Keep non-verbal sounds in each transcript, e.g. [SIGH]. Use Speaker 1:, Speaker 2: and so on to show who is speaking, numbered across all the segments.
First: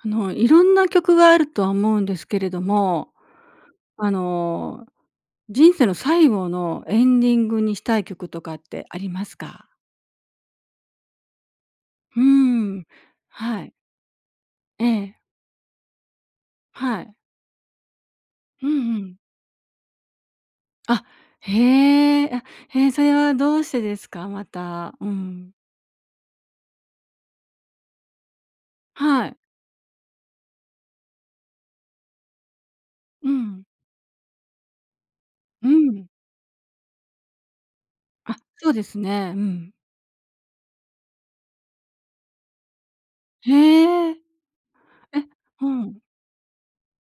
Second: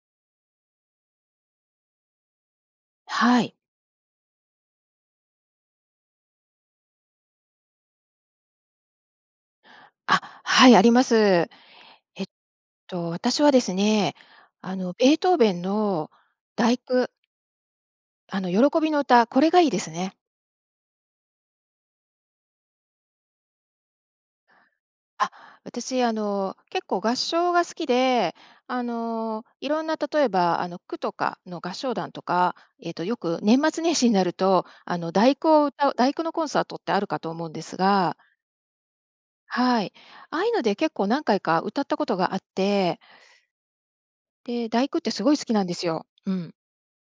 Speaker 1: あの、色んな曲があるとは思うんですけれども。
Speaker 2: はい。
Speaker 1: あの、人生の最後のエンディングにしたい曲とかってありますか？
Speaker 2: あ、はい、あります。
Speaker 1: うー
Speaker 2: えっ
Speaker 1: ん、
Speaker 2: と、私はで
Speaker 1: はい。
Speaker 2: すね、あ
Speaker 1: え
Speaker 2: の、ベー
Speaker 1: え。
Speaker 2: トーベンの第
Speaker 1: は
Speaker 2: 九
Speaker 1: い。
Speaker 2: あの、
Speaker 1: う
Speaker 2: 喜び
Speaker 1: んう
Speaker 2: の
Speaker 1: ん。
Speaker 2: 歌、これがいいですね。
Speaker 1: あ、へえ、あ、へえ、それはどうしてですか？また、う
Speaker 2: あ、
Speaker 1: ん。
Speaker 2: 私、あの、結構合唱が好きで、あ
Speaker 1: はい。
Speaker 2: の、色んな例えば、あの、区とかの合唱団とか、えっと、よ
Speaker 1: う
Speaker 2: く年
Speaker 1: ん。
Speaker 2: 末年始になると、あの、第九を
Speaker 1: う
Speaker 2: 歌う
Speaker 1: ん。
Speaker 2: 第九のコンサートってあるかと思うんですが
Speaker 1: あ、そうですね。うん。
Speaker 2: はい。ああゆうので、結構何回か歌ったことがあって
Speaker 1: へえ。
Speaker 2: で、第九ってす
Speaker 1: え、
Speaker 2: ごい好きなん
Speaker 1: う
Speaker 2: です
Speaker 1: ん。
Speaker 2: よ。うん。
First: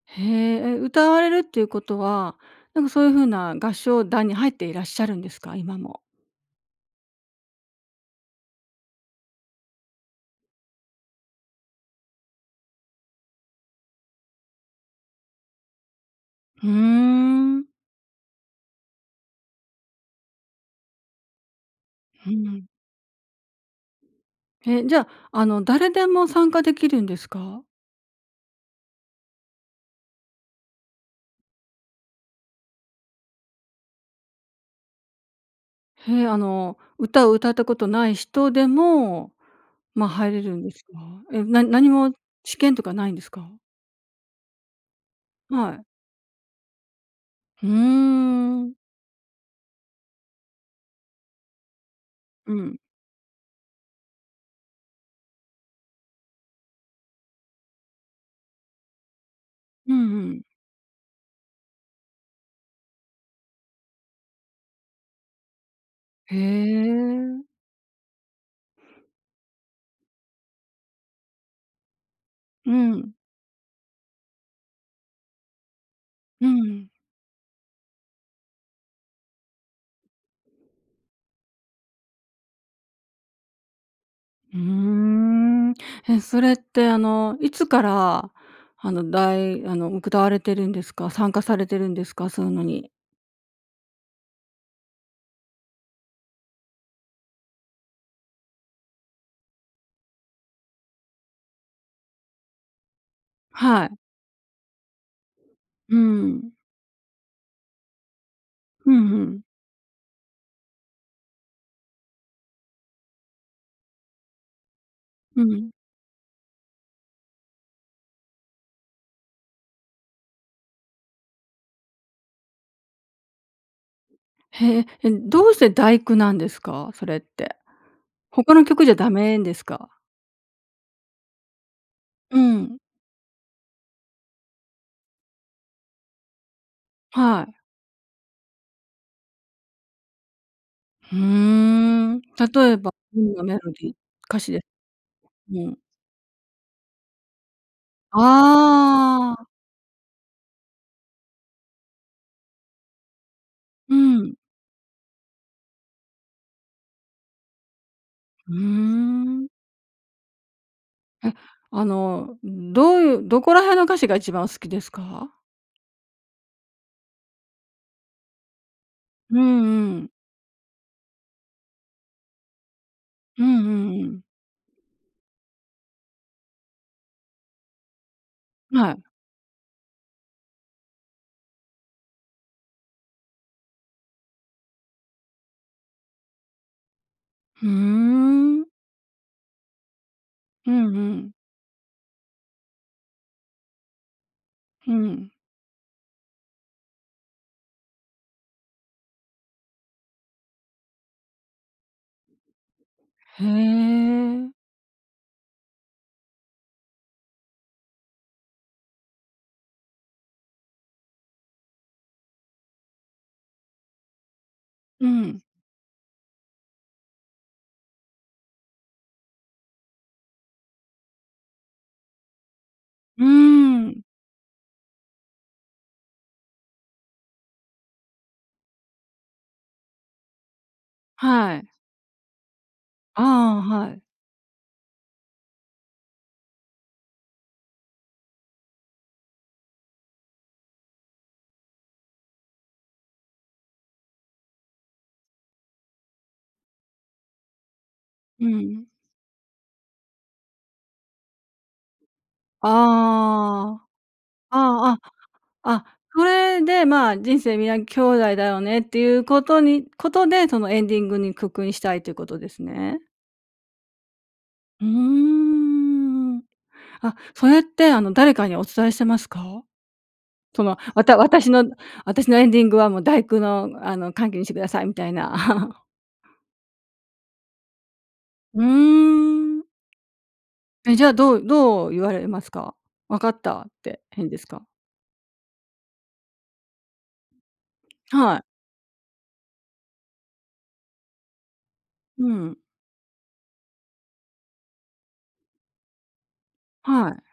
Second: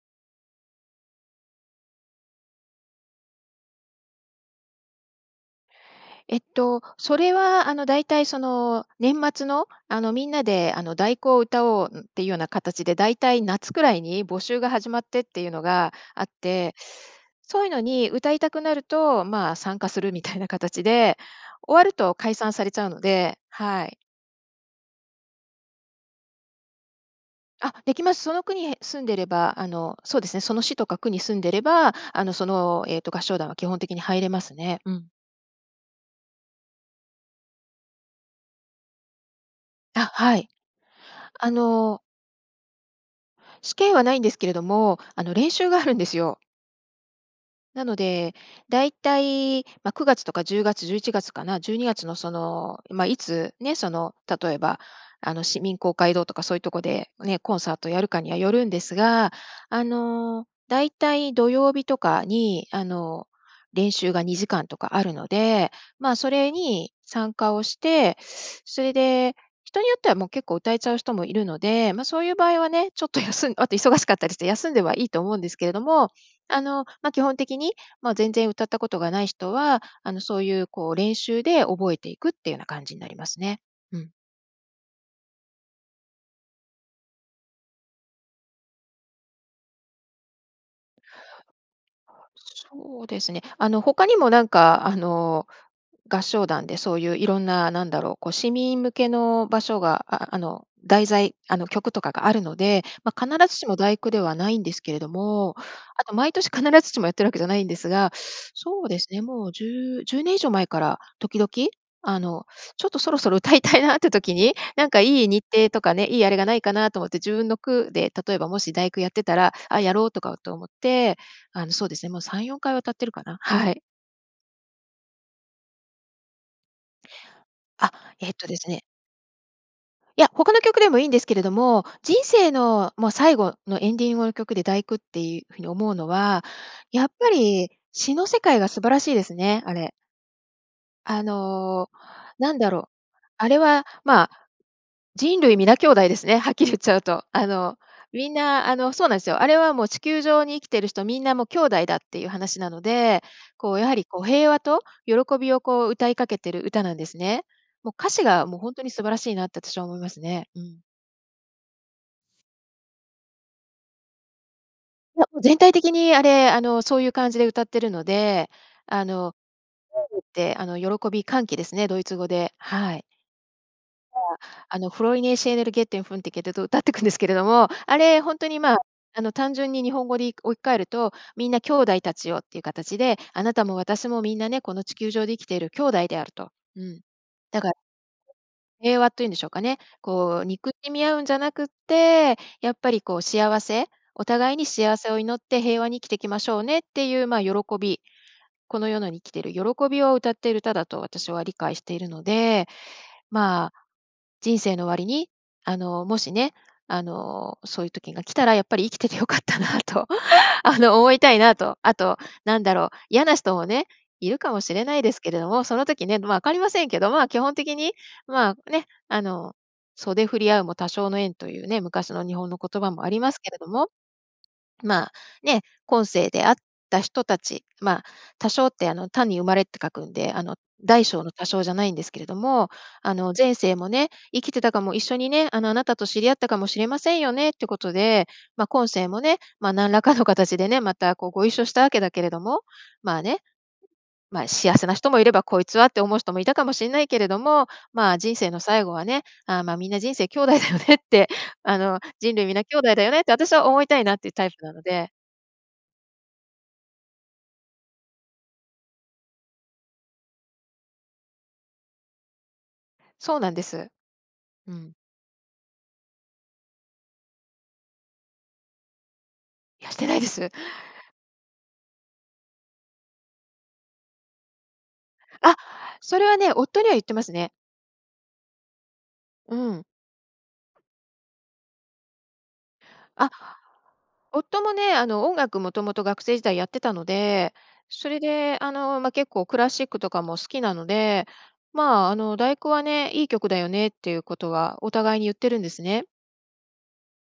Speaker 1: へえ、え、歌われるっていうことは、なんか、そういう風な合唱団に入っていらっしゃるんですか？今も。
Speaker 2: えっと、それは、あの、大体、その、年末の、あの、みんなで、あの、第九を歌おうんっていうような形で、大体夏くらいに募集が始まってっていうのがあっ
Speaker 1: ふー
Speaker 2: て、そ
Speaker 1: ん。
Speaker 2: ういうのに歌いたくなると、まあ、参加するみたいな形で終わると
Speaker 1: う
Speaker 2: 解散さ
Speaker 1: ん。
Speaker 2: れちゃうので、はい。
Speaker 1: え、じゃ、あの、誰でも参加できるんですか？
Speaker 2: あ、できます。その区にへ住んでれば、あの、そうですね、その市とか区に住んでれば、あの、その、えっと、合唱団は基本的に入れますね。うん。
Speaker 1: へえ、あの、歌を歌ったことない人でも、ま、
Speaker 2: あ、
Speaker 1: 入
Speaker 2: は
Speaker 1: れ
Speaker 2: い、
Speaker 1: るんですか？え、
Speaker 2: あ
Speaker 1: な何
Speaker 2: の
Speaker 1: も試験とかないんですか？
Speaker 2: 試験はないんですけれども、あの、練習
Speaker 1: は
Speaker 2: があ
Speaker 1: い。
Speaker 2: るんですよ。
Speaker 1: ふー
Speaker 2: なので、
Speaker 1: ん。
Speaker 2: 大体、ま、9月とか10月、11月かな？12月のそ
Speaker 1: うん。
Speaker 2: の、ま、いつね、その、例えば、あの、市民公会堂とかそういうとこでね、コンサートやるかにはよるんですが、あ
Speaker 1: うんうん。
Speaker 2: の、大体土曜日とかに、あの、練習が2時間とかあるので、まあ、そ
Speaker 1: へ
Speaker 2: れに参
Speaker 1: え。
Speaker 2: 加をして、[SUCKS TEETH] それで人によってはもう結構歌えちゃう人もいるので、ま、そういう場合は
Speaker 1: う
Speaker 2: ね、ちょっ
Speaker 1: ん。
Speaker 2: と休んあと忙しかったりして休んではいいと思うんですけれども、
Speaker 1: う
Speaker 2: あの、
Speaker 1: ん。
Speaker 2: ま、基本的に、まあ、全然歌ったことがない人は、あの、そういうこう練習で覚えていくっていうような感じになりますね。うん。
Speaker 1: うーん、え、それって、あの、いつから、あの、だいあの、歌われてるんですか、参加されてるんですか、そううのに？
Speaker 2: そうですね。あの、他にもなんか、あの、合唱団でそういういろんな、なんだろう、こう市民向けの場所がああの、題材、あの、曲とかがあるので、ま、必ずしも
Speaker 1: は
Speaker 2: だ
Speaker 1: い。
Speaker 2: いくではないんですけれども、
Speaker 1: う
Speaker 2: あと毎年
Speaker 1: ん。
Speaker 2: 必ずしもやってるわけじゃないんですが。[SUCKS TEETH] そう
Speaker 1: うん
Speaker 2: で
Speaker 1: う
Speaker 2: すね、
Speaker 1: ん。
Speaker 2: もう10、10年以上前から時々、あの、ちょっとそろそろ歌いたいなって時に、なんかいい日
Speaker 1: うん。
Speaker 2: 程とかね、いいあれがないかなと思って自分の区で、例えばもし第9やってたら、あ、やろうとかって思って、あのそうですね、もう3、4回は歌ってるかな？はい。
Speaker 1: へえ、え、どうして第九なんですか、それって。
Speaker 2: あ、えっと
Speaker 1: 他
Speaker 2: で
Speaker 1: の
Speaker 2: すね
Speaker 1: 曲じゃダメんですか？
Speaker 2: いや、他の曲でもいんですけれども、人
Speaker 1: う
Speaker 2: 生
Speaker 1: ん。
Speaker 2: の、ま、最後のエンディングの曲で第九っていうふうに思うのは、やっぱ
Speaker 1: はい。
Speaker 2: り詩の世界が素晴らしいですね、あれ。
Speaker 1: ふー
Speaker 2: あの、
Speaker 1: ん。
Speaker 2: なんだ
Speaker 1: 例え
Speaker 2: ろう、
Speaker 1: ば [UNINTELLIGIBLE] が
Speaker 2: あ
Speaker 1: メ
Speaker 2: れ
Speaker 1: ロ
Speaker 2: は、
Speaker 1: ディー、
Speaker 2: ま、
Speaker 1: 歌詞で
Speaker 2: 人類
Speaker 1: う
Speaker 2: 皆
Speaker 1: ん。
Speaker 2: 兄弟ですね、はっきり言っちゃうと。あの、みんな、あの、そうなんです
Speaker 1: あ
Speaker 2: よ。
Speaker 1: あ。
Speaker 2: あれはもう地球上に生きてる人みんなもう兄弟だっていう話なので、こうやは
Speaker 1: う
Speaker 2: りこう
Speaker 1: ん。
Speaker 2: 平和と喜びをこう歌いかけてる歌なんですね。もう歌詞が
Speaker 1: う
Speaker 2: もうほんとに素晴らしい
Speaker 1: ー
Speaker 2: な
Speaker 1: ん。
Speaker 2: って私は思いますね。うん。
Speaker 1: え、あの、ん、どういうどこら辺の歌詞が1番好きです
Speaker 2: いや、
Speaker 1: か？
Speaker 2: 全体的に、あれ、あの、そういう感じで歌ってるので、あの、
Speaker 1: うんうん。
Speaker 2: [UNINTELLIGIBLE] ってあの喜び、歓喜ですね、ドイツ語で、はい。
Speaker 1: うんうんう
Speaker 2: ま、
Speaker 1: ん。
Speaker 2: あの、フロイネーシェーネルゲッテンフンテケテと歌ってくんですけれども、あれ、ほんとに、ま、
Speaker 1: はい。
Speaker 2: あの単純に日本語に置き換えると、みんな兄弟たちよっていう形で、あなたも私もみんなね、この地球上で生きている兄弟であると。うん。だ
Speaker 1: ふー
Speaker 2: か
Speaker 1: ん。
Speaker 2: 平和というんでしょうかね。こう
Speaker 1: う
Speaker 2: 憎
Speaker 1: ん
Speaker 2: し
Speaker 1: う
Speaker 2: み合うん
Speaker 1: ん。
Speaker 2: じゃなくって、やっぱりこう幸せ、お互いに
Speaker 1: ふ、う
Speaker 2: 幸せを
Speaker 1: ん。
Speaker 2: 祈って平和に生きていきましょうねっていう、ま、喜び、この世のに生きてる喜びを歌っている歌だと私は理解しているので、
Speaker 1: へ
Speaker 2: ま、
Speaker 1: え。
Speaker 2: 人生の終わりに、あの、もしね、あの、そういう時が来たらやっぱり生きててよかったなと、[INHALES] あの、思いたいなと。あと、なんだろう、嫌な人もね、いるかもしれない
Speaker 1: う
Speaker 2: ですけ
Speaker 1: ん。
Speaker 2: れども、その時ね、ま、分かりませんけど、ま、基本的に、ま、ね、あの、袖で振り合うも他生の縁というね、昔の日本の言葉もあり
Speaker 1: うー
Speaker 2: ますけれども、
Speaker 1: ん。
Speaker 2: ま、ね、今世であった人たち、ま、他生ってあの、他に生まれって書くんで、あの、大小の多
Speaker 1: は
Speaker 2: 少
Speaker 1: い。
Speaker 2: じゃないんですけれども、あの、前
Speaker 1: ああ、
Speaker 2: 世
Speaker 1: は
Speaker 2: も
Speaker 1: い。
Speaker 2: ね、生きてたかも一緒にね、あの、あなたと知り合ったかもしれませんよねってことで、ま、今世もね、ま、何らかの形でね、またこうご一緒したわけだけれども、ま、ね、ま、幸せな人もいれば、こいつはって思う人もいたかもしんないけれども、ま、人
Speaker 1: う
Speaker 2: 生の最
Speaker 1: ん。
Speaker 2: 後はね、あ、ま、みんな人生兄弟だよねって、あの、人類皆
Speaker 1: あ
Speaker 2: 兄弟だよねって私は思
Speaker 1: あ。
Speaker 2: いたいなっていうタイプなの
Speaker 1: ああ
Speaker 2: で。
Speaker 1: あ、あ、それで、ま、人生皆兄弟だよねっていうことにことで、そのエンディングにくくいしたいということですね。
Speaker 2: そうなんです。う
Speaker 1: うー
Speaker 2: ん。
Speaker 1: ん、あ、それって、あの誰かにお伝えしてますか？
Speaker 2: いや、してないです。
Speaker 1: その、わた私の私のエンディングはもう第九のあの歓喜にしてくださいみたい
Speaker 2: あ、
Speaker 1: な。[LAUGHS]
Speaker 2: それはね、夫には言ってますね。
Speaker 1: う
Speaker 2: う
Speaker 1: ーん。
Speaker 2: ん。
Speaker 1: え、じゃあ、どうどう言われますか？分か
Speaker 2: あ。
Speaker 1: ったってへんです
Speaker 2: 夫
Speaker 1: か？
Speaker 2: もね、あの、音楽もともと学生時代やってたので、それ
Speaker 1: はい。
Speaker 2: で、あの、ま、結構クラシックとかも好きなので、まあ、あ
Speaker 1: う
Speaker 2: の、第
Speaker 1: ん。
Speaker 2: 九はね、いい曲だよねっていうことはお互いに言ってるんですね。
Speaker 1: はい。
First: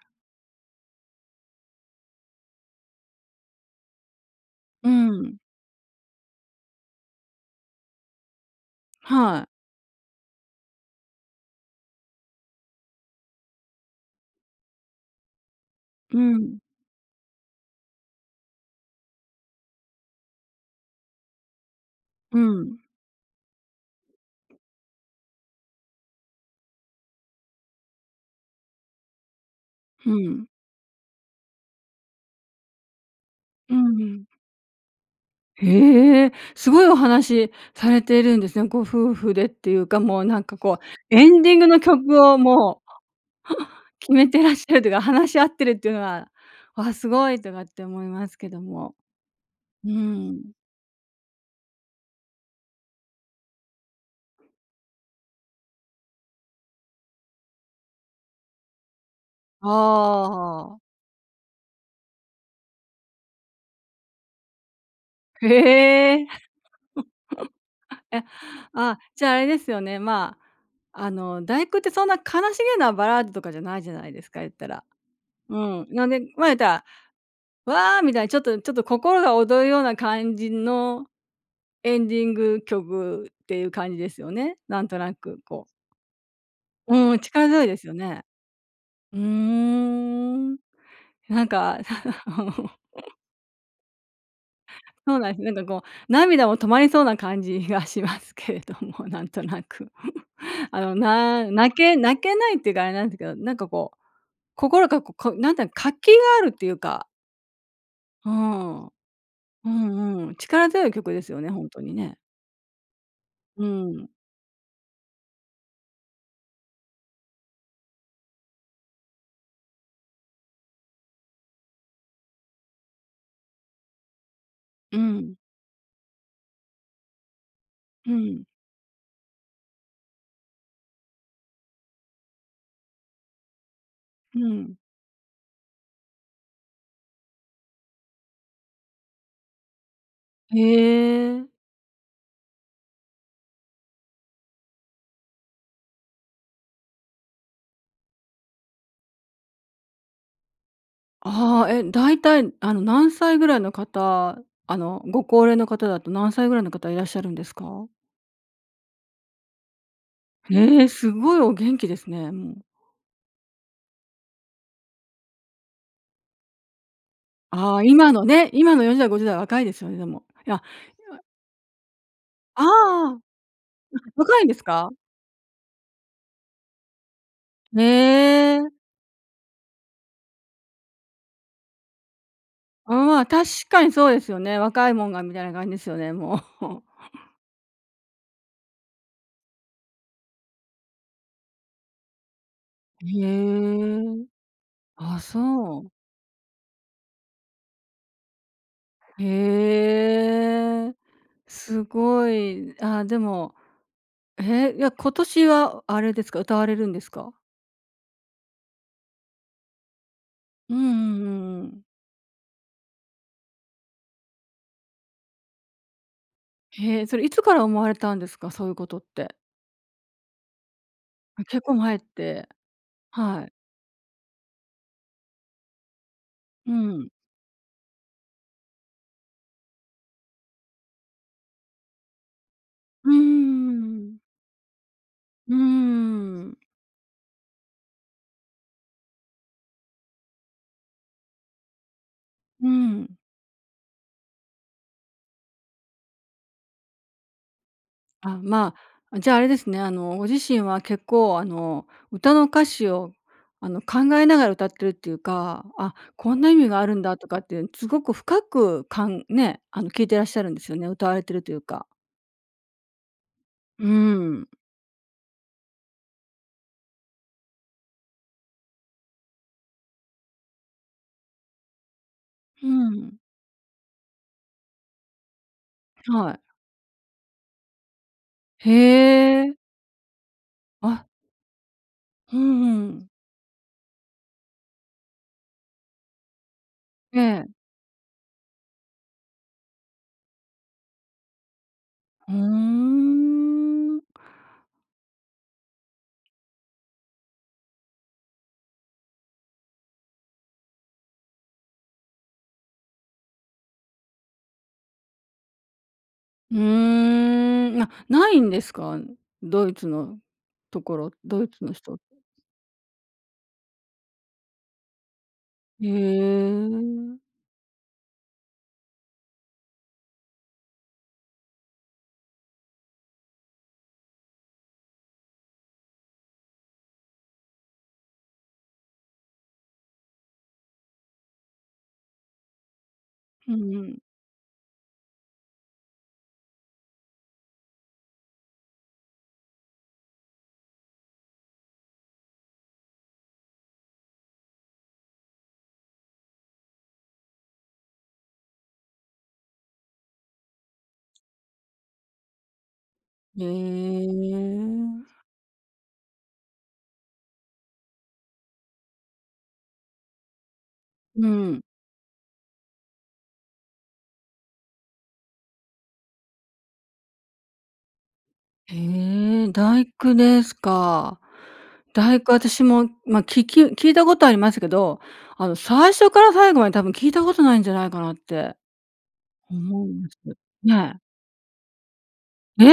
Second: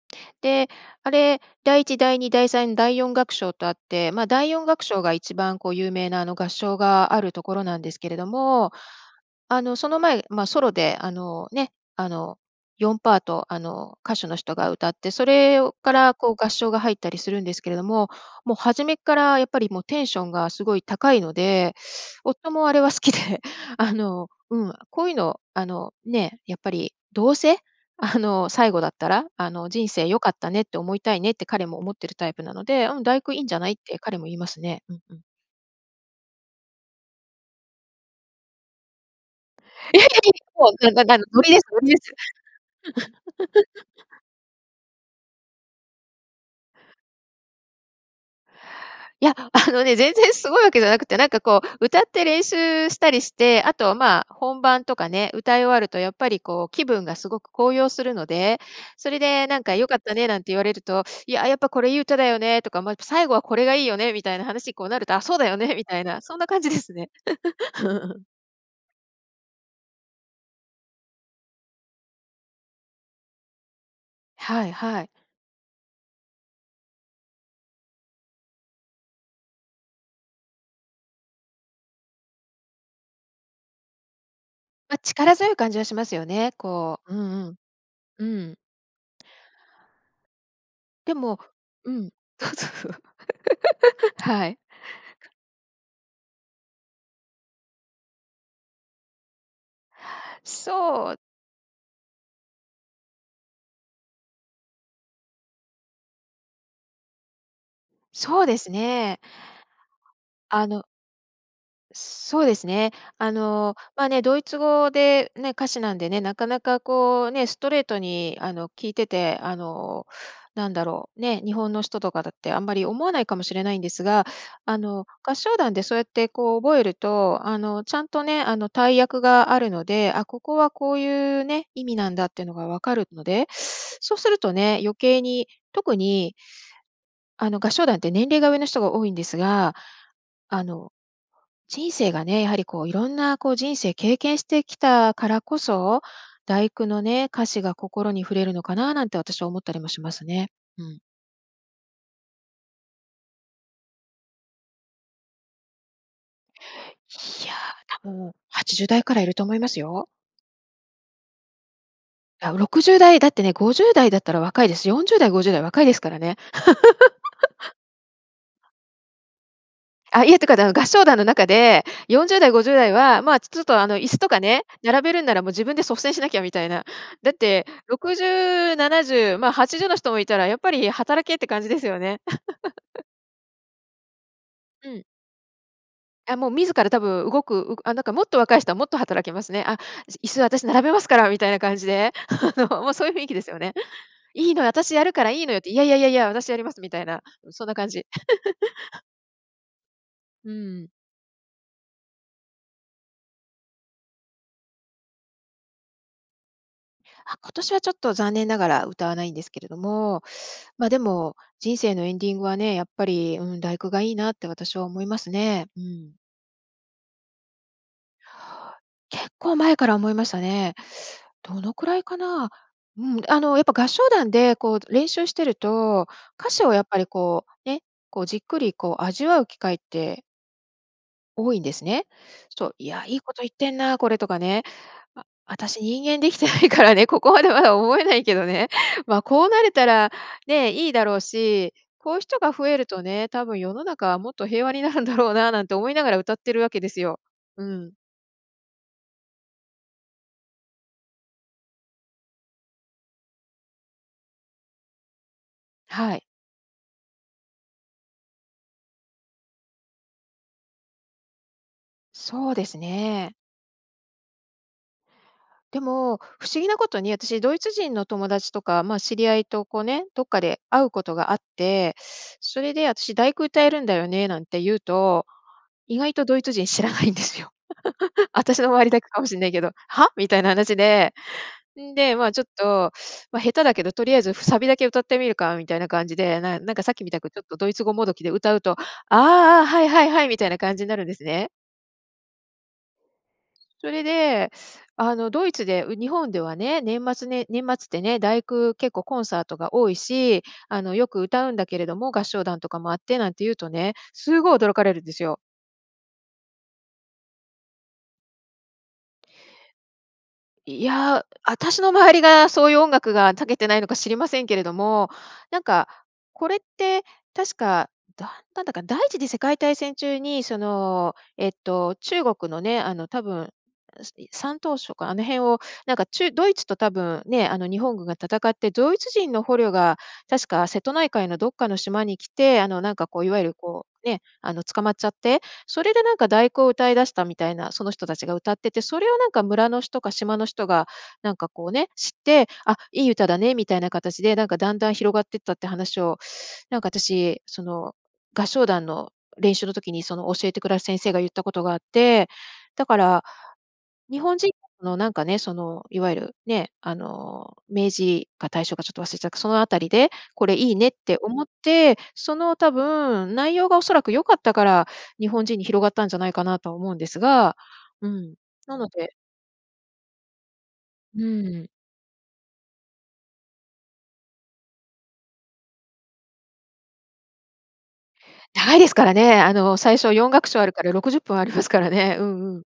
Speaker 2: で、あれ、第一第二第三第四楽章とあって、ま、第四楽
Speaker 1: う
Speaker 2: 章がいち
Speaker 1: ん。
Speaker 2: ばんこう、有名な、あの、合唱があるところなんですけれども。
Speaker 1: はい。
Speaker 2: あの、その前、ま、ソロで、あの、ね、あの、4パート、あの、歌手の人が歌って、それをから、
Speaker 1: う
Speaker 2: こう、合
Speaker 1: ん。
Speaker 2: 唱が入ったりするんですけれども、もう初めから、やっぱり、もうテンションがすごい高いので
Speaker 1: う
Speaker 2: 夫もあれ
Speaker 1: ん。
Speaker 2: は好きで、あの、うん、こういうの、あの、ね、やっぱり、どうせ、あの、最後だったら、あの、人生
Speaker 1: ふ
Speaker 2: 良かっ
Speaker 1: ん。
Speaker 2: たねって思いたいねって彼も思ってるタイプなので、うん、第九いんじゃない
Speaker 1: う
Speaker 2: って彼
Speaker 1: ん。
Speaker 2: も言いますね。うん、うん。
Speaker 1: へえ、すごいお話されてるんですね。ご夫婦でっていう
Speaker 2: い
Speaker 1: か、
Speaker 2: やいや
Speaker 1: もう、なんか、
Speaker 2: いもう
Speaker 1: こ
Speaker 2: なんなん
Speaker 1: う、
Speaker 2: なん
Speaker 1: エン
Speaker 2: ノリ
Speaker 1: ディン
Speaker 2: で
Speaker 1: グ
Speaker 2: す
Speaker 1: の
Speaker 2: ノリです。
Speaker 1: 曲をもう決
Speaker 2: [LAUGHS]
Speaker 1: めてらっしゃるというか、話し合ってるっていうのは、わ、すごいとかって思いますけども。
Speaker 2: いや、あの
Speaker 1: う
Speaker 2: ね、全然す
Speaker 1: ん。
Speaker 2: ごいわけじゃなくて、なんか、こう、歌って練習したりして、あと、ま、本番とかね、歌い終わると、やっぱり、こう、気分がすごく高揚するので、それで、なんか「良かったね」なんて言わ
Speaker 1: あ
Speaker 2: れ
Speaker 1: あ。
Speaker 2: ると、いや、やっぱ、これいい歌だよねとか、ま、最後はこれがいいよねみたいな話に、こう、なると、あ、そうだよねみたい
Speaker 1: へ
Speaker 2: な、
Speaker 1: え。
Speaker 2: そんな感じですね。
Speaker 1: [LAUGHS] え、
Speaker 2: [LAUGHS]
Speaker 1: あ、じゃあ、あれですよね。ま、あの、第九ってそんな悲しげなバラードとかじゃないじゃないですか、言った
Speaker 2: はい
Speaker 1: ら。
Speaker 2: はい。
Speaker 1: うん、なんで、ま、言ったら、わあ、みたいな、ちょっとちょっと、心が躍るような感じのエンディング曲っていう感じですよね。なんと
Speaker 2: ま、
Speaker 1: な
Speaker 2: 力
Speaker 1: く、
Speaker 2: 強い
Speaker 1: こう。
Speaker 2: 感じはしますよね。こ
Speaker 1: う
Speaker 2: う、う
Speaker 1: ん、力
Speaker 2: ん、うん、
Speaker 1: 強いですよね。
Speaker 2: うん。
Speaker 1: うーん。
Speaker 2: でも
Speaker 1: なんか。
Speaker 2: うん、そうそうそう。
Speaker 1: [LAUGHS]
Speaker 2: [LAUGHS] はい。
Speaker 1: そうなんです。なんか、こう、涙も止まりそうな感じがしますけれども、なんとなく。[LAUGHS] あの、
Speaker 2: そう。
Speaker 1: な泣け泣けないっていうかあれなんですけど、なんか、こう、心がこなんていうの活気があるっていうか。う
Speaker 2: そうです
Speaker 1: ん。う
Speaker 2: ね。
Speaker 1: んうん。
Speaker 2: あ
Speaker 1: 力
Speaker 2: の
Speaker 1: 強い曲ですよね、ほんとにね。
Speaker 2: そうですね。あ
Speaker 1: う
Speaker 2: の、ま
Speaker 1: ん。
Speaker 2: あ、ね、ドイツ語でね、歌詞なんでね、なかなかこうね、ストレートにあの、聞いてて、あの、何だろう、ねえ、日本の人とかだってあんまり思わないかもしれないんですが、あ
Speaker 1: う
Speaker 2: の、
Speaker 1: ん。
Speaker 2: 合唱団でそうやってこう覚えると、あの、ちゃん
Speaker 1: う
Speaker 2: と
Speaker 1: ん。
Speaker 2: ね、あの、対訳があるので、あ、ここはこういうね、意味なんだっていうのが分かるので、そうする
Speaker 1: う
Speaker 2: と
Speaker 1: ん。
Speaker 2: ね、余計に、特にあの合唱団って年齢が上の人が多いんですが、
Speaker 1: へ
Speaker 2: あの、
Speaker 1: え。
Speaker 2: 人生がね、やはり、こう色んなこう人生経験してきたからこそ、第九のね、歌詞が心に触れるのかな、なんて私は思ったりもしますね。うん。
Speaker 1: ああ、え、大体あの何歳ぐらいの方、あのご高齢の方だと何歳ぐらいの方いらっしゃるんで
Speaker 2: い
Speaker 1: す
Speaker 2: や、
Speaker 1: か？
Speaker 2: 多分80代からいると思いますよ。
Speaker 1: ええ！すごいお元気ですね、う
Speaker 2: らう、
Speaker 1: ん。
Speaker 2: 60代だってね、50代だったら若いです。40代、50代若いですからね。[LAUGHS]
Speaker 1: あ、今のね、今の40代、50代は若いですよね、でも。
Speaker 2: あ、いえ、って
Speaker 1: い
Speaker 2: か、
Speaker 1: や
Speaker 2: だう合唱
Speaker 1: い
Speaker 2: 団
Speaker 1: や
Speaker 2: の中でよんじゅうだい
Speaker 1: あ
Speaker 2: ご
Speaker 1: あ、
Speaker 2: じゅうだい
Speaker 1: あ、
Speaker 2: は、まあ、ちちょっとあの、椅子と
Speaker 1: 若
Speaker 2: か
Speaker 1: いんで
Speaker 2: ね、
Speaker 1: すか？
Speaker 2: 並べるんなら、もう自分で率先しなきゃみたいな。だって
Speaker 1: へ
Speaker 2: ろくじ
Speaker 1: え。
Speaker 2: ゅうななじゅう、まあ、80の人もいたら、やっぱり働けって感じですよね。
Speaker 1: う
Speaker 2: [LAUGHS]
Speaker 1: ん、まあ、確かにそうですよね。若
Speaker 2: う
Speaker 1: い
Speaker 2: ん。
Speaker 1: もんがみたいな感じですよね、
Speaker 2: あ、
Speaker 1: も
Speaker 2: もう自
Speaker 1: う。
Speaker 2: ら多分動く、うあ、なんかもっと若い人はもっと働きますね。あ、い椅子私並べますからみたいな感じで、[LAUGHS] あの、もうそ
Speaker 1: へ
Speaker 2: ういう雰囲気ですよね
Speaker 1: え、
Speaker 2: 「いいのよ、私やる
Speaker 1: あ、
Speaker 2: からいいのよって、い
Speaker 1: そ
Speaker 2: やい
Speaker 1: う。
Speaker 2: やいやいや、私やります」みたいなそんな感じ。[LAUGHS] う
Speaker 1: へ
Speaker 2: ん。
Speaker 1: え、すごい。あ、でも。え、いや、今年はあれですか？歌われるんですか？
Speaker 2: あ、今年はちょっと残念ながら、歌わないんですけれども、
Speaker 1: うん
Speaker 2: まあ、で
Speaker 1: うんう
Speaker 2: も
Speaker 1: んう
Speaker 2: 人
Speaker 1: ん。
Speaker 2: 生のエンディングはね、やっぱり、うん、第九がいいなって私は思いますね、うん。
Speaker 1: へえ、それいつから思われたんですか、そういうことっ
Speaker 2: 結
Speaker 1: て？
Speaker 2: 構前から思いましたね。ど
Speaker 1: 結構
Speaker 2: のく
Speaker 1: 前
Speaker 2: ら
Speaker 1: っ
Speaker 2: いか
Speaker 1: て
Speaker 2: な。うん、あ
Speaker 1: はい。
Speaker 2: の、やっぱ合唱団で、こう、練習してると、歌詞
Speaker 1: う
Speaker 2: をやっぱり
Speaker 1: ん。
Speaker 2: こうね、こう、じっくり、こう、味わう機会って多いんですね。そう、いや、
Speaker 1: うーん、
Speaker 2: い
Speaker 1: う
Speaker 2: いこと言っ
Speaker 1: ん
Speaker 2: てん
Speaker 1: うんう
Speaker 2: な、こ
Speaker 1: ん。
Speaker 2: れとかね。あ
Speaker 1: うー
Speaker 2: あたし人間できてな
Speaker 1: ん。
Speaker 2: いからね、ここまでまだ思えないけどね。まあ、こうなれたらね、いいだろうし、こういう人が増
Speaker 1: う
Speaker 2: えると
Speaker 1: ん。
Speaker 2: ね、多分世の中はもっと平和になるんだろうな、なんて思いながら歌ってるわけですよ。うん。
Speaker 1: あ、まあ、じゃあ、あれですね、あの、ご自身は結構、あの、歌の歌詞を、あの、考えながら歌っているっていうか、あ、
Speaker 2: はい。
Speaker 1: こんな意味があるんだとかっていうすごく深く、かんね、あの聞いてらっしゃるんですよね、歌われているというか。
Speaker 2: そうですね。
Speaker 1: うん。
Speaker 2: でも、不思議なことにあたしドイツ人の友達とか、まあ、知り合いとこうね、どっかで会うことがあって、そ
Speaker 1: う
Speaker 2: れで
Speaker 1: ん。
Speaker 2: 私第九歌えるんだよね、なんて言うと、意外と
Speaker 1: は
Speaker 2: ド
Speaker 1: い。
Speaker 2: イツ人知らないんですよ。[LAUGHS] 私の
Speaker 1: へ
Speaker 2: 周りだけかもしんない
Speaker 1: え。
Speaker 2: けど、は、みたいな話
Speaker 1: あ。
Speaker 2: で、んで、まあ、
Speaker 1: ふん、
Speaker 2: ちょっ
Speaker 1: う
Speaker 2: と、
Speaker 1: ん。
Speaker 2: まあ、下手だけど、とりあえずサビだけ歌ってみるか、みたいな感じで、なんなんかさっきみた
Speaker 1: え
Speaker 2: くちょっ
Speaker 1: え。
Speaker 2: とドイツ語もどきで歌うと、ああ、はい、はい、はい、みたいな感じになるんですね。
Speaker 1: ふ
Speaker 2: そ
Speaker 1: ん。
Speaker 2: れで、あの、ドイツでう「日本ではね、年末ね年末ってね、第九、結構コンサートが多いし、あの、よく歌うんだけれども合唱団とかもあって」なんて言うとねすごい驚かれるんですよ。
Speaker 1: うーん、あ、ないんですか？ドイツのと
Speaker 2: い
Speaker 1: ころ
Speaker 2: や、
Speaker 1: ドイ
Speaker 2: あ
Speaker 1: ツ
Speaker 2: た
Speaker 1: の
Speaker 2: しの
Speaker 1: 人。
Speaker 2: 周りがそういう音楽が長けてないのか知りませんけれども、なん
Speaker 1: い
Speaker 2: か
Speaker 1: え
Speaker 2: これって
Speaker 1: ん。
Speaker 2: 確かだんだんだか、第一次世界大戦中にその、えっと、中国のね、あの、多分うすい山東省かあの辺をなんか、ちゅドイツと多分ね、あの、日本軍が戦ってドイツ人の捕虜が確か瀬戸内海のどっかの島に来て、あの、なんか、こう、いわゆる、
Speaker 1: うんう
Speaker 2: こ
Speaker 1: ん。
Speaker 2: う、ね、あの、捕まっちゃってそれでなんか第九を歌い出したみたいな、その人たちが歌ってて、それをなんか村の人か島の人がなんか、こう、ね、知って、「あ、いい歌だね」みたいな形でなんかだんだん広がってったって話をなんかあたしその合唱団の練習の時にその教えてくだす先生が言ったことがあって、だから、
Speaker 1: え
Speaker 2: 日本人の
Speaker 1: ん。
Speaker 2: なんかね、その、いわゆるね、あの、明治か大正かちょっと忘れちゃっそのあたりでこれいいねって
Speaker 1: う
Speaker 2: 思っ
Speaker 1: ん。
Speaker 2: てその多分内容がおそらく良かったから、日本人に広がったんじゃないかなと思うんですが、うん。
Speaker 1: へ
Speaker 2: なので
Speaker 1: え、第九ですか。
Speaker 2: うん。
Speaker 1: 第九あたしも、ま、きき聞いたことありますけど、あの、最初から最後まで多分聞いたことないんじゃないかなって
Speaker 2: 長いですからね、あの、
Speaker 1: 思い
Speaker 2: 最
Speaker 1: ま
Speaker 2: 初
Speaker 1: す
Speaker 2: 四楽章あるから
Speaker 1: ね。
Speaker 2: 60分ありますからね。うんうん。
Speaker 1: え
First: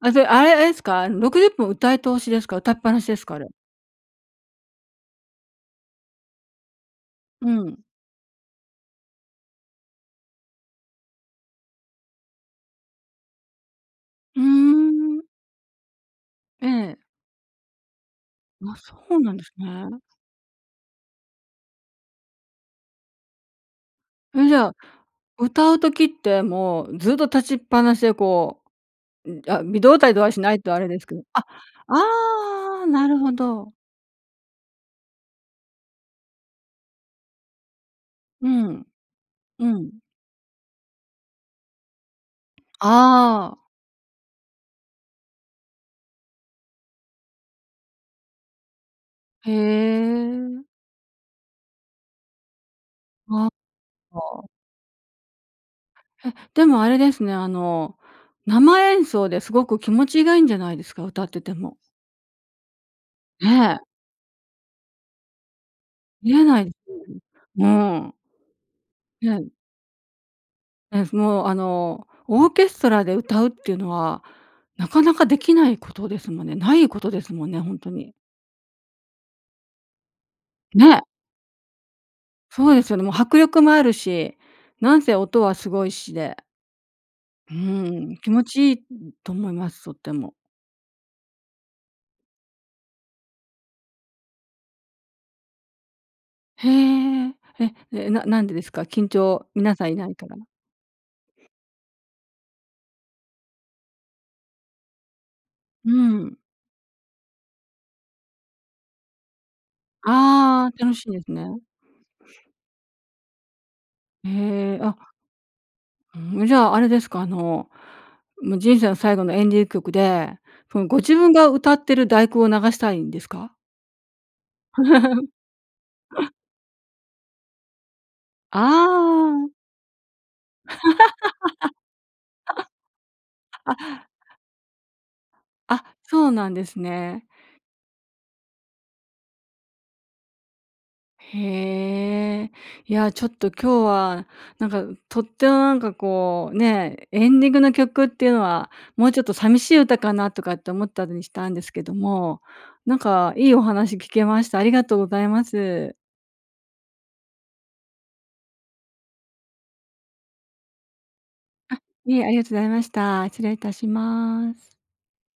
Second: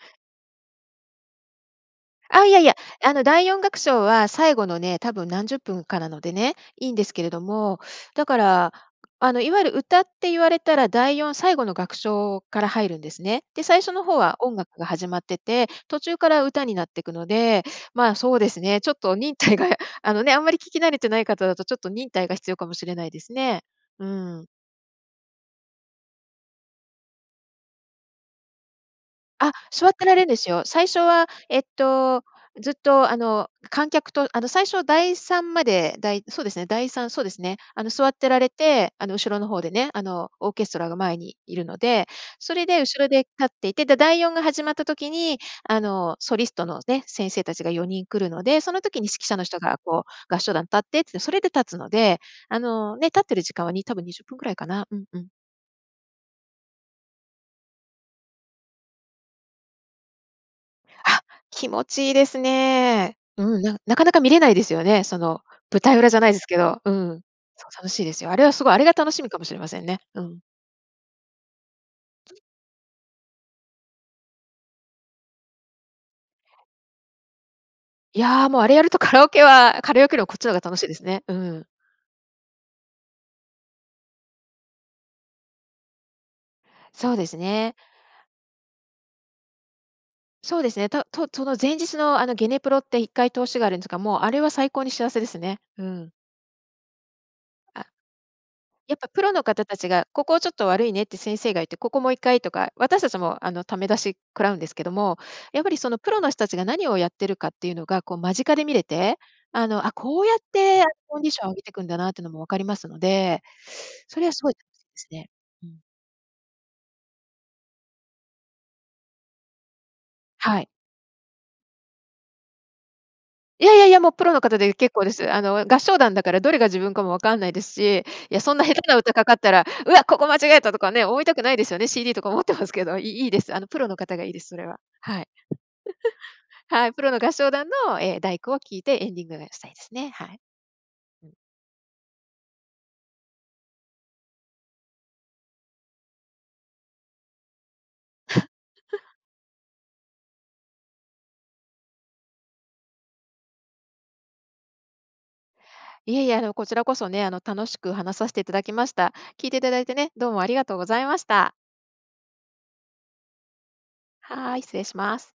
Speaker 1: あで、あれあれですか？60分歌い通しで
Speaker 2: あ、
Speaker 1: す
Speaker 2: い
Speaker 1: か？
Speaker 2: やい
Speaker 1: 歌い
Speaker 2: や、
Speaker 1: っぱなし
Speaker 2: あ
Speaker 1: で
Speaker 2: の、
Speaker 1: すか？あ
Speaker 2: 第
Speaker 1: れ。
Speaker 2: 四楽章は最後のね多分何十分かなのでね、いんですけれど
Speaker 1: う
Speaker 2: も、
Speaker 1: ん。
Speaker 2: だから、あの、いわゆる歌って言われたら第四、最後の楽章から入るんですね、で最初の方は
Speaker 1: うー
Speaker 2: 音楽が始まっ
Speaker 1: ん。
Speaker 2: てて途中から歌
Speaker 1: え
Speaker 2: になっ
Speaker 1: え。
Speaker 2: てくので、ま、そうです
Speaker 1: あ、
Speaker 2: ねちょ
Speaker 1: そ
Speaker 2: っと
Speaker 1: うな
Speaker 2: 忍
Speaker 1: んです
Speaker 2: 耐が
Speaker 1: ね。
Speaker 2: あの、ねあんまり聞き慣れてない方だとちょっと忍耐が必要かもしれないですね、うん。
Speaker 1: え、じゃあ、歌う時ってもうずっと立ちっぱなしで、こう、うん、
Speaker 2: あ、
Speaker 1: あ、微
Speaker 2: 座っ
Speaker 1: 動
Speaker 2: て
Speaker 1: たい
Speaker 2: ら
Speaker 1: ど
Speaker 2: れん
Speaker 1: は
Speaker 2: で
Speaker 1: し
Speaker 2: す
Speaker 1: ない
Speaker 2: よ。
Speaker 1: とあ
Speaker 2: 最
Speaker 1: れで
Speaker 2: 初
Speaker 1: すけど、
Speaker 2: は、
Speaker 1: あ、
Speaker 2: えっと、ずっ
Speaker 1: あ、な
Speaker 2: と、あ
Speaker 1: るほ
Speaker 2: の、
Speaker 1: ど。
Speaker 2: 観客と、あの、最初第三までだいそうですね第三そうですね、あの、座ってら
Speaker 1: う
Speaker 2: れ
Speaker 1: ん、
Speaker 2: て、あの、後ろの方
Speaker 1: う
Speaker 2: でね、
Speaker 1: ん。
Speaker 2: あの、オーケストラが前にいるのでそれで後ろで立
Speaker 1: あ
Speaker 2: っ
Speaker 1: あ。
Speaker 2: ていて、だ第四が始まった時に、あの、ソリストのね先生たちが4人来るのでその時に指揮者の
Speaker 1: へ
Speaker 2: 人が、こう、合唱団
Speaker 1: え。
Speaker 2: 立ってってそれで立つので、あの、ね、立ってる
Speaker 1: あ、
Speaker 2: 時間はに多分20分く
Speaker 1: は。
Speaker 2: らいかな、うんうん。
Speaker 1: え、でもあれですね、あの生演奏ですごく気持ちがいいんじゃないですか、
Speaker 2: あ、
Speaker 1: 歌ってて
Speaker 2: 気
Speaker 1: も。
Speaker 2: 持ちいいですね。うん、
Speaker 1: ね
Speaker 2: な
Speaker 1: え。
Speaker 2: なかなか見れないですよね。その舞台裏じゃない
Speaker 1: 見
Speaker 2: で
Speaker 1: れ
Speaker 2: すけ
Speaker 1: ない
Speaker 2: ど、うん、
Speaker 1: [UNINTELLIGIBLE]
Speaker 2: そう楽しい
Speaker 1: も
Speaker 2: で
Speaker 1: う。
Speaker 2: すよ。あれは、すごいあれが楽しみ
Speaker 1: は
Speaker 2: かもし
Speaker 1: い。
Speaker 2: れませんね。うん。
Speaker 1: えふもう、あのオーケストラで歌うっていうのはなかなかできないことですもんね。ないことですもんね、ほんとに。
Speaker 2: いや、もうあれやるとカラオケはカラオケよりこっちの方が楽しいで
Speaker 1: ね。
Speaker 2: すね。うん。
Speaker 1: そうですよね。もう迫力もあるし、なんせ音はすごいしで。
Speaker 2: そうです
Speaker 1: う
Speaker 2: ね。
Speaker 1: ーん、気持ちいいと思います。とっても。
Speaker 2: そうですね。ととその前日のあのゲネプロって1回通しがあるんですが、もうあれは最高に幸せですね。うん。
Speaker 1: へえ、え、
Speaker 2: あ、
Speaker 1: え、ななんでですか？
Speaker 2: やっぱ
Speaker 1: 緊
Speaker 2: プロの
Speaker 1: 張、
Speaker 2: 方
Speaker 1: 皆
Speaker 2: た
Speaker 1: さ
Speaker 2: ち
Speaker 1: んい
Speaker 2: が、
Speaker 1: ない
Speaker 2: こ
Speaker 1: から？
Speaker 2: こちょっと悪いねって先生が言って、ここもう1回とか、私たちもあの、ためだし食らうんですけども、やっぱりそ
Speaker 1: う
Speaker 2: のプロの人
Speaker 1: ん。
Speaker 2: たちが何をやってるかっていうのが、こう間近で見れて、あの、あ、こうやっ
Speaker 1: ああ、
Speaker 2: てあの、
Speaker 1: 楽しいん
Speaker 2: コ
Speaker 1: で
Speaker 2: ンデ
Speaker 1: す
Speaker 2: ィションを上
Speaker 1: ね。
Speaker 2: げていくんだなっていうのも分かりますので、それはすごいで
Speaker 1: へえ、
Speaker 2: す
Speaker 1: あ。
Speaker 2: ね。うん。
Speaker 1: うーん、じゃあ、あれですか、あの、人生の最後のエンディング曲で、
Speaker 2: はい。
Speaker 1: そのご自分が歌っている第九を流したいんですか？
Speaker 2: いやいやいや、もうプロの方で結構です。
Speaker 1: [LAUGHS]
Speaker 2: あの、合唱団だからどれが自分かも分かんないですし、いやそんな下手な歌かかっ
Speaker 1: あ
Speaker 2: た
Speaker 1: あ。
Speaker 2: ら、うわ、ここ間違えた
Speaker 1: [LAUGHS]
Speaker 2: とかね、思いたくないですよね。CD とか持ってますけど、いいいです。あのプロの
Speaker 1: あ。
Speaker 2: 方がいいです、それは。はい。[LAUGHS]
Speaker 1: あ、そうなんで
Speaker 2: [LAUGHS]
Speaker 1: す
Speaker 2: はい、プロの
Speaker 1: ね。
Speaker 2: 合唱団の、え、第九を聴いてエンディングがしたいですね。はい。
Speaker 1: へえ、いやちょっと今日はなんかとってもなんかこうね、エンディングの曲っていうのは、もう
Speaker 2: [LAUGHS]
Speaker 1: ちょっと寂しい歌かなとかって思ったりしたんですけども、なんかいいお話聞けました。ありがとうございます。
Speaker 2: いえいえ、あのこちらこそね、あの楽しく話させていただきました。聞いていただいてね、どうもありがとうございました。
Speaker 1: あ、いえ、ありがとございました。失礼いたしま
Speaker 2: はい、
Speaker 1: す。
Speaker 2: 失礼します。